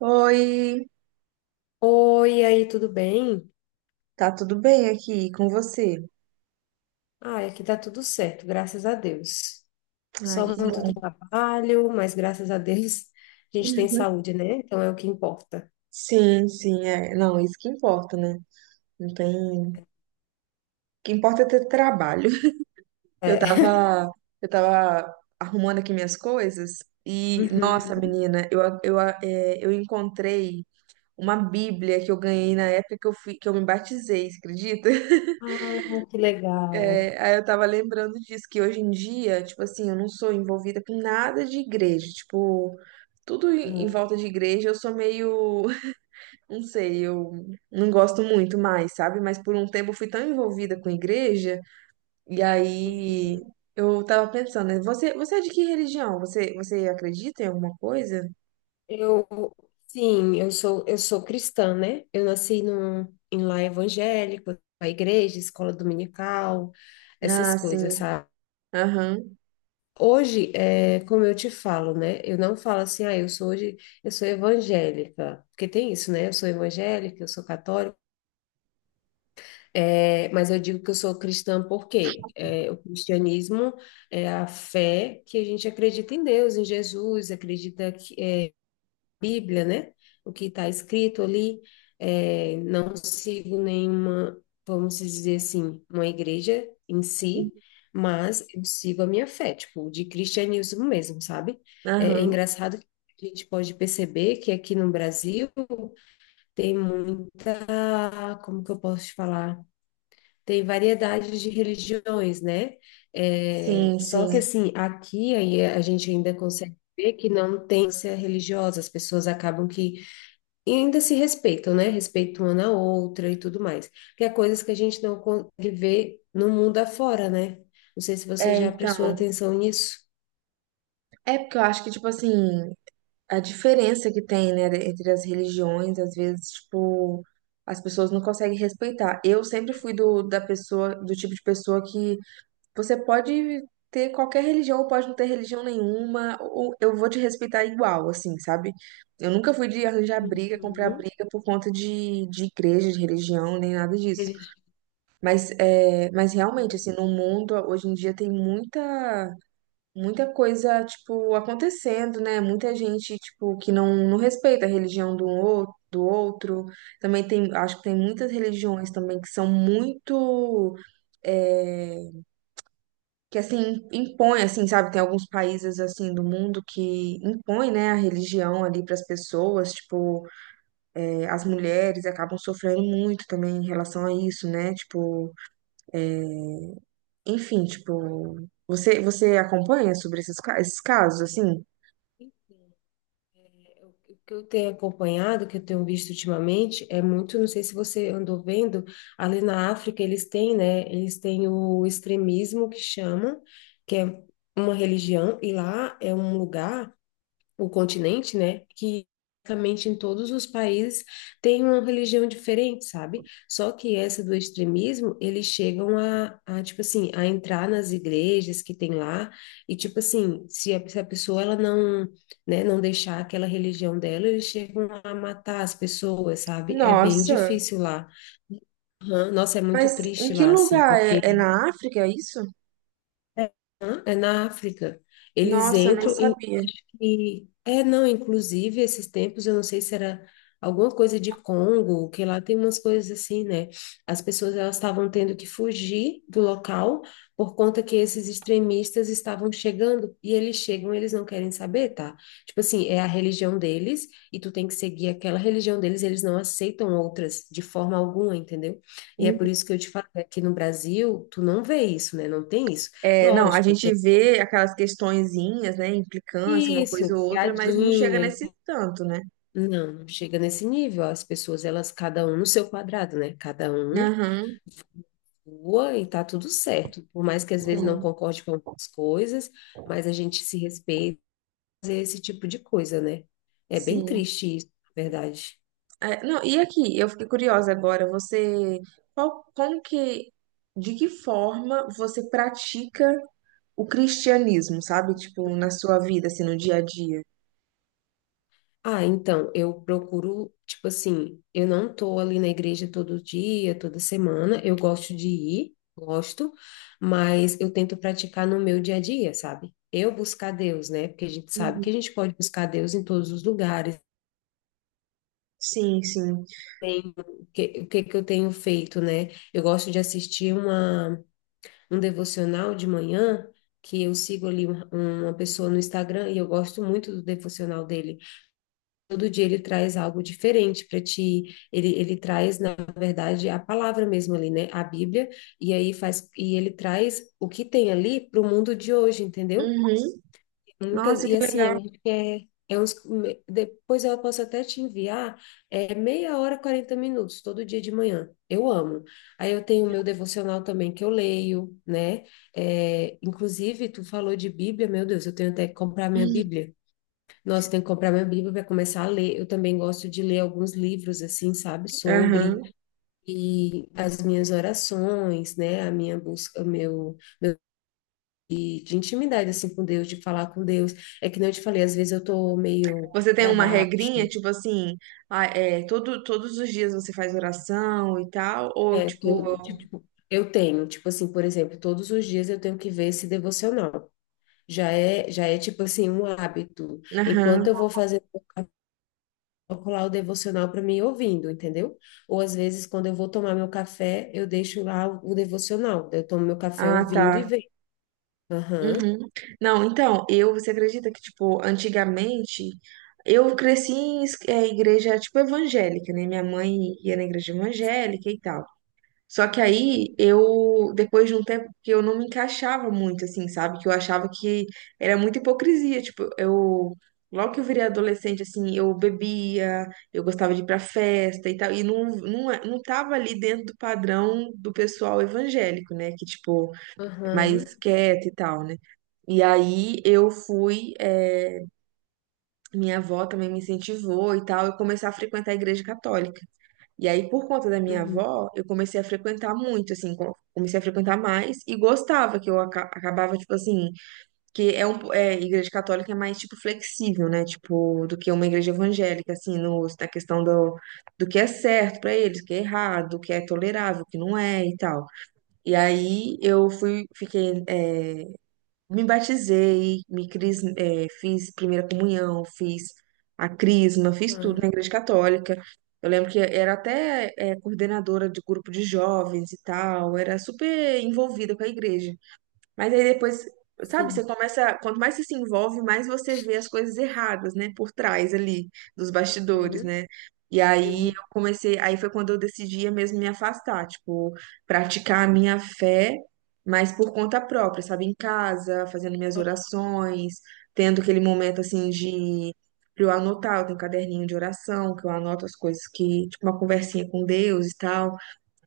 Oi, Oi, aí, tudo bem? tá tudo bem aqui com você? Ai, aqui tá tudo certo, graças a Deus. Ai, Só que muito bom. trabalho, mas graças a Deus a gente tem saúde, né? Então é o que importa. Sim, sim, é. Não, isso que importa, né? Não tem. O que importa é ter trabalho. Eu É. tava, eu tava arrumando aqui minhas coisas e, nossa, Uhum. menina, eu, eu encontrei uma Bíblia que eu ganhei na época que eu me batizei, você acredita? Ah, que legal. É, aí eu tava lembrando disso, que hoje em dia, tipo assim, eu não sou envolvida com nada de igreja, tipo, tudo em Uhum. volta de igreja, eu sou meio. Não sei, eu não gosto muito mais, sabe? Mas por um tempo eu fui tão envolvida com igreja, e aí Uhum. eu tava pensando, né, você é de que religião? Você acredita em alguma coisa? Eu, sim, eu sou cristã, né? Em lar evangélico, a igreja, escola dominical, essas Ah, coisas, sim. sabe? Aham. Hoje, como eu te falo, né? Eu não falo assim, ah, eu sou evangélica, porque tem isso, né? Eu sou evangélica, eu sou católica, mas eu digo que eu sou cristã porque o cristianismo é a fé que a gente acredita em Deus, em Jesus, acredita que, Bíblia, né? O que está escrito ali, não sigo nenhuma, vamos dizer assim, uma igreja em si, mas eu sigo a minha fé, tipo, de cristianismo mesmo, sabe? É Aham. engraçado que a gente pode perceber que aqui no Brasil tem muita, como que eu posso te falar? Tem variedade de religiões, né? É, Sim, só que sim. assim, aqui aí a gente ainda consegue ver que não tem ser religiosa, as pessoas acabam que e ainda se respeitam, né? Respeitam uma na outra e tudo mais. Que é coisas que a gente não consegue ver no mundo afora, né? Não sei se você É, já prestou então, atenção nisso. é porque eu acho que, tipo assim, a diferença que tem, né, entre as religiões, às vezes, tipo, as pessoas não conseguem respeitar. Eu sempre fui da pessoa, do tipo de pessoa que. Você pode ter qualquer religião ou pode não ter religião nenhuma, ou eu vou te respeitar igual, assim, sabe? Eu nunca fui de arranjar briga, comprar Uhum. briga por conta de igreja, de religião, nem nada disso. Eles- Mas, é, mas realmente, Uhum. assim, no mundo, hoje em dia tem muita, muita coisa, tipo, acontecendo, né? Muita gente, tipo, que não respeita a religião do outro. Do outro, também tem, acho que tem muitas religiões também que são muito, é, que assim impõe, assim, sabe? Tem alguns países assim do mundo que impõe, né, a religião ali para as pessoas, tipo, as mulheres acabam sofrendo muito também em relação a isso, né? Tipo, enfim, tipo, você acompanha sobre esses, esses casos assim? O que eu tenho acompanhado, que eu tenho visto ultimamente, é muito, não sei se você andou vendo, ali na África eles têm, né? Eles têm o extremismo que chama, que é uma religião, e lá é um lugar, o continente, né? Que basicamente em todos os países tem uma religião diferente, sabe? Só que essa do extremismo, eles chegam tipo assim, a entrar nas igrejas que tem lá e, tipo assim, se a pessoa ela não, né, não deixar aquela religião dela, eles chegam a matar as pessoas, sabe? É bem Nossa, difícil lá. Nossa, é muito mas em triste que lá, assim, lugar é, porque é na África é isso? é na África. Eles Nossa, eu nem entram. sabia. E, é, não, inclusive, esses tempos, eu não sei se era alguma coisa de Congo, que lá tem umas coisas assim, né? As pessoas, elas estavam tendo que fugir do local por conta que esses extremistas estavam chegando, e eles chegam, eles não querem saber, tá? Tipo assim, é a religião deles, e tu tem que seguir aquela religião deles, eles não aceitam outras de forma alguma, entendeu? E é Uhum. por isso que eu te falo, aqui no Brasil, tu não vê isso, né? Não tem isso. É, não, a Lógico, gente tem vê aquelas questõezinhas, né, implicância, uma isso, coisa ou outra, mas não chega piadinha. nesse tanto, né? Não, não chega nesse nível. As pessoas, elas, cada um no seu quadrado, né? Cada um Aham, voa e tá tudo certo. Por mais que às vezes não sim. concorde com algumas coisas, mas a gente se respeita, fazer esse tipo de coisa, né? É bem Sim. triste isso, na verdade. É, não, e aqui, eu fiquei curiosa agora, você, qual, como que, de que forma você pratica o cristianismo, sabe? Tipo, na sua vida, assim, no dia a dia. Ah, então, eu procuro, tipo assim, eu não tô ali na igreja todo dia, toda semana. Eu gosto de ir, gosto, mas eu tento praticar no meu dia a dia, sabe? Eu buscar Deus, né? Porque a gente sabe Uhum. que a gente pode buscar Deus em todos os lugares. Sim, sim. tenho- o que que eu tenho feito, né? Eu gosto de assistir uma, um devocional de manhã, que eu sigo ali um- uma pessoa no Instagram e eu gosto muito do devocional dele. Todo dia ele traz algo diferente para ti. Ele traz, na verdade, a palavra mesmo ali, né? A Bíblia, e aí faz, e ele traz o que tem ali para o mundo de hoje, entendeu? Uhum. Muitas, Nossa, que e assim, legal. eu acho que é uns, depois eu posso até te enviar, é meia hora, 40 minutos, todo dia de manhã. Eu amo. Aí eu tenho o meu devocional também que eu leio, né? É, inclusive, tu falou de Bíblia, meu Deus, eu tenho até que comprar minha Bíblia. Nossa, tenho que comprar minha Bíblia para começar a ler. Eu também gosto de ler alguns livros, assim, sabe, sobre. Aham. E as minhas orações, né? A minha busca, o meu de intimidade assim com Deus, de falar com Deus. É que nem eu te falei, às vezes eu tô meio Você tem para uma baixo. regrinha, tipo assim, ah, é, todo, todos os dias você faz oração e tal, ou tipo, Eu tenho, tipo assim, por exemplo, todos os dias eu tenho que ver esse devocional. Já é tipo assim, um hábito. aham. Enquanto eu vou fazer, eu coloco lá o devocional para mim ouvindo, entendeu? Ou às vezes, quando eu vou tomar meu café, eu deixo lá o devocional. Eu tomo meu café Ah, ouvindo e tá. vejo. Aham. Uhum. Não, então, eu, você acredita que, tipo, antigamente, eu cresci em igreja, tipo, evangélica, né? Minha mãe ia na igreja evangélica e tal. Só que Uhum. aí, eu, depois de um tempo que eu não me encaixava muito, assim, sabe? Que eu achava que era muita hipocrisia, tipo, eu... Logo que eu virei adolescente, assim, eu bebia, eu gostava de ir pra festa e tal, e não tava ali dentro do padrão do pessoal evangélico, né? Que, tipo, Aham. mais quieta e tal, né? E aí eu fui, minha avó também me incentivou e tal, eu comecei a frequentar a igreja católica. E aí, por conta da minha Uhum. avó, eu comecei a frequentar muito, assim, comecei a frequentar mais e gostava que eu acabava, tipo assim, que é um, é, igreja católica é mais, tipo, flexível, né, tipo, do que uma igreja evangélica, assim, no, na questão do, do que é certo pra eles, o que é errado, o que é tolerável, o que não é e tal. E aí, eu fui, fiquei, me batizei, fiz primeira comunhão, fiz a crisma, fiz tudo Aham. na igreja católica. Eu lembro que era até coordenadora de grupo de jovens e tal, era super envolvida com a igreja. Mas aí depois, sabe, Sim. você começa, quanto mais você se envolve, mais você vê as coisas erradas, né, por trás ali dos bastidores, Uhum. né? E aí Sim. eu comecei, aí foi quando eu decidi mesmo me afastar, tipo, praticar a minha fé, mas por conta própria, sabe, em casa, fazendo minhas orações, tendo aquele momento assim de pra eu anotar, eu tenho um caderninho de oração, que eu anoto as coisas que, tipo, uma conversinha com Deus e tal.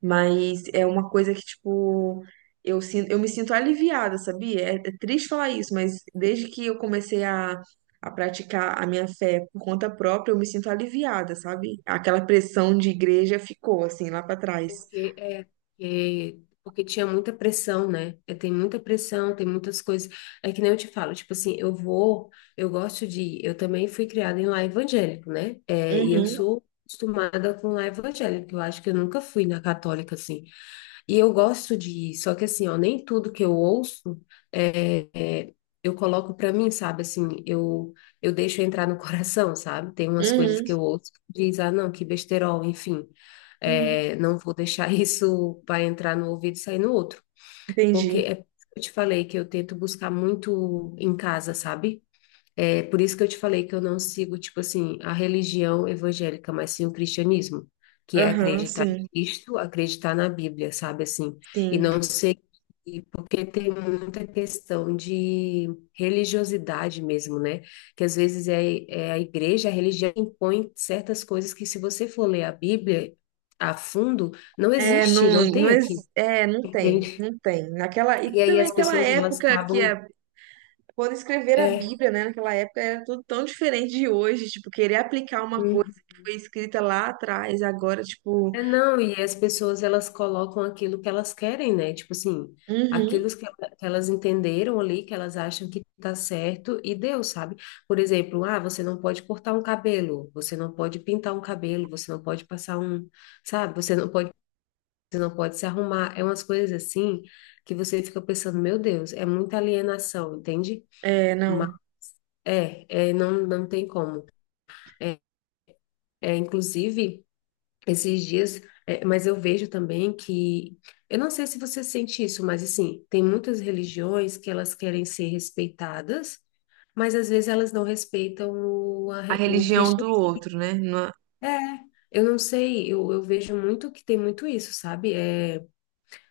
Mas é uma coisa que, tipo, eu sinto, eu me sinto aliviada, sabia? É, é triste falar isso, mas desde que eu comecei a praticar a minha fé por conta própria, eu me sinto aliviada, sabe? Aquela pressão de igreja ficou, assim, lá pra É trás. Porque, é, é, Porque tinha muita pressão, né? É, tem muita pressão, tem muitas coisas. É que nem eu te falo, tipo assim, eu gosto de ir. Eu também fui criada em lar evangélico, né? É, e eu Uhum, sou acostumada com lar evangélico. Eu acho que eu nunca fui na católica, assim. E eu gosto de ir, só que assim, ó, nem tudo que eu ouço é, é, eu coloco pra mim, sabe? Eu deixo entrar no coração, sabe? Tem umas coisas uhum, que eu ouço que diz, ah, não, que besterol, enfim. uhum. É, não vou deixar isso para entrar no ouvido e sair no outro. Porque Entendi. é, eu te falei que eu tento buscar muito em casa, sabe? É por isso que eu te falei que eu não sigo, tipo assim, a religião evangélica, mas sim o cristianismo, que é Aham, acreditar em sim, Cristo, acreditar na Bíblia, sabe assim? E sim. não sei, porque tem muita questão de religiosidade mesmo, né? Que às vezes é a igreja, a religião impõe certas coisas que se você for ler a Bíblia a fundo, não É, existe, não tem aqui, não tem, entende? não tem. Naquela, e E aí também as aquela pessoas, elas época que acabam, é quando escrever a é, Bíblia, né, naquela época era tudo tão diferente de hoje, tipo, querer aplicar uma coisa uhum. que foi escrita lá atrás, agora, tipo, É, não, e as pessoas elas colocam aquilo que elas querem, né? Tipo assim, aquilo uhum, que, que elas entenderam ali, que elas acham que tá certo e deu, sabe? Por exemplo, ah, você não pode cortar um cabelo, você não pode pintar um cabelo, você não pode passar um, sabe? Você não pode se arrumar. É umas coisas assim que você fica pensando, meu Deus, é muita alienação, entende? é, Mas, não, não, não tem como. É, Inclusive. Esses dias, é, mas eu vejo também que, eu não sei se você sente isso, mas assim, tem muitas religiões que elas querem ser respeitadas, mas às vezes elas não respeitam a o religião Cristo. do outro, né? É, eu não sei, eu vejo muito que tem muito isso, sabe? É,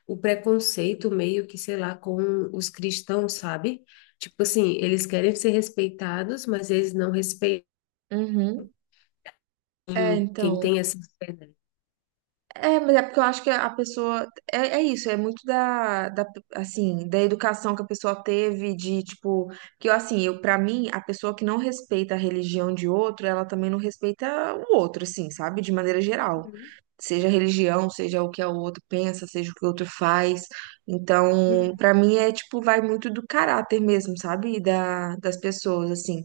o preconceito meio que, sei lá, com os cristãos, sabe? Tipo assim, eles querem ser respeitados, mas eles não respeitam Uhum. É, quem então, tem essa fé, né? é, mas é porque eu acho que a pessoa, é, é isso, é muito da, assim, da educação que a pessoa teve, de, tipo, que eu, assim, eu, pra mim, a pessoa que não respeita a religião de outro, ela também não respeita o outro, assim, sabe? De maneira geral. Uhum. Seja religião, seja o que o outro pensa, seja o que o outro faz. Uhum. Então, pra mim é tipo, vai muito do caráter mesmo, sabe? E da, das pessoas, assim.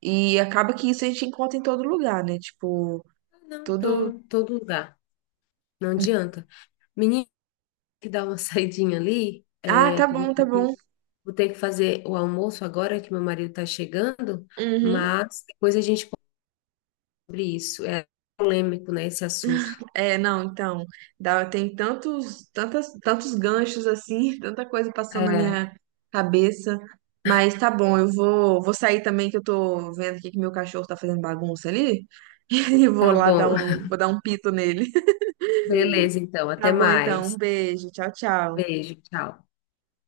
E acaba que isso a gente encontra em todo lugar, né? Tipo, Não, todo. então, todo lugar, não adianta. Menina, que dá uma saidinha ali, Ah, tá que eu bom, tá bom. vou ter que fazer o almoço agora que meu marido está chegando, Uhum. mas depois a gente pode sobre isso. É polêmico, né, esse assunto. É, não, então, dá, tem tantos, tantas, tantos ganchos assim, tanta coisa passando na É, minha cabeça. Mas tá bom, eu vou, vou sair também, que eu tô vendo aqui que meu cachorro tá fazendo bagunça ali. E vou tá lá dar bom. um, vou dar um pito nele. Beleza, então. Tá Até bom, então, um mais. beijo, tchau, tchau. Beijo, tchau.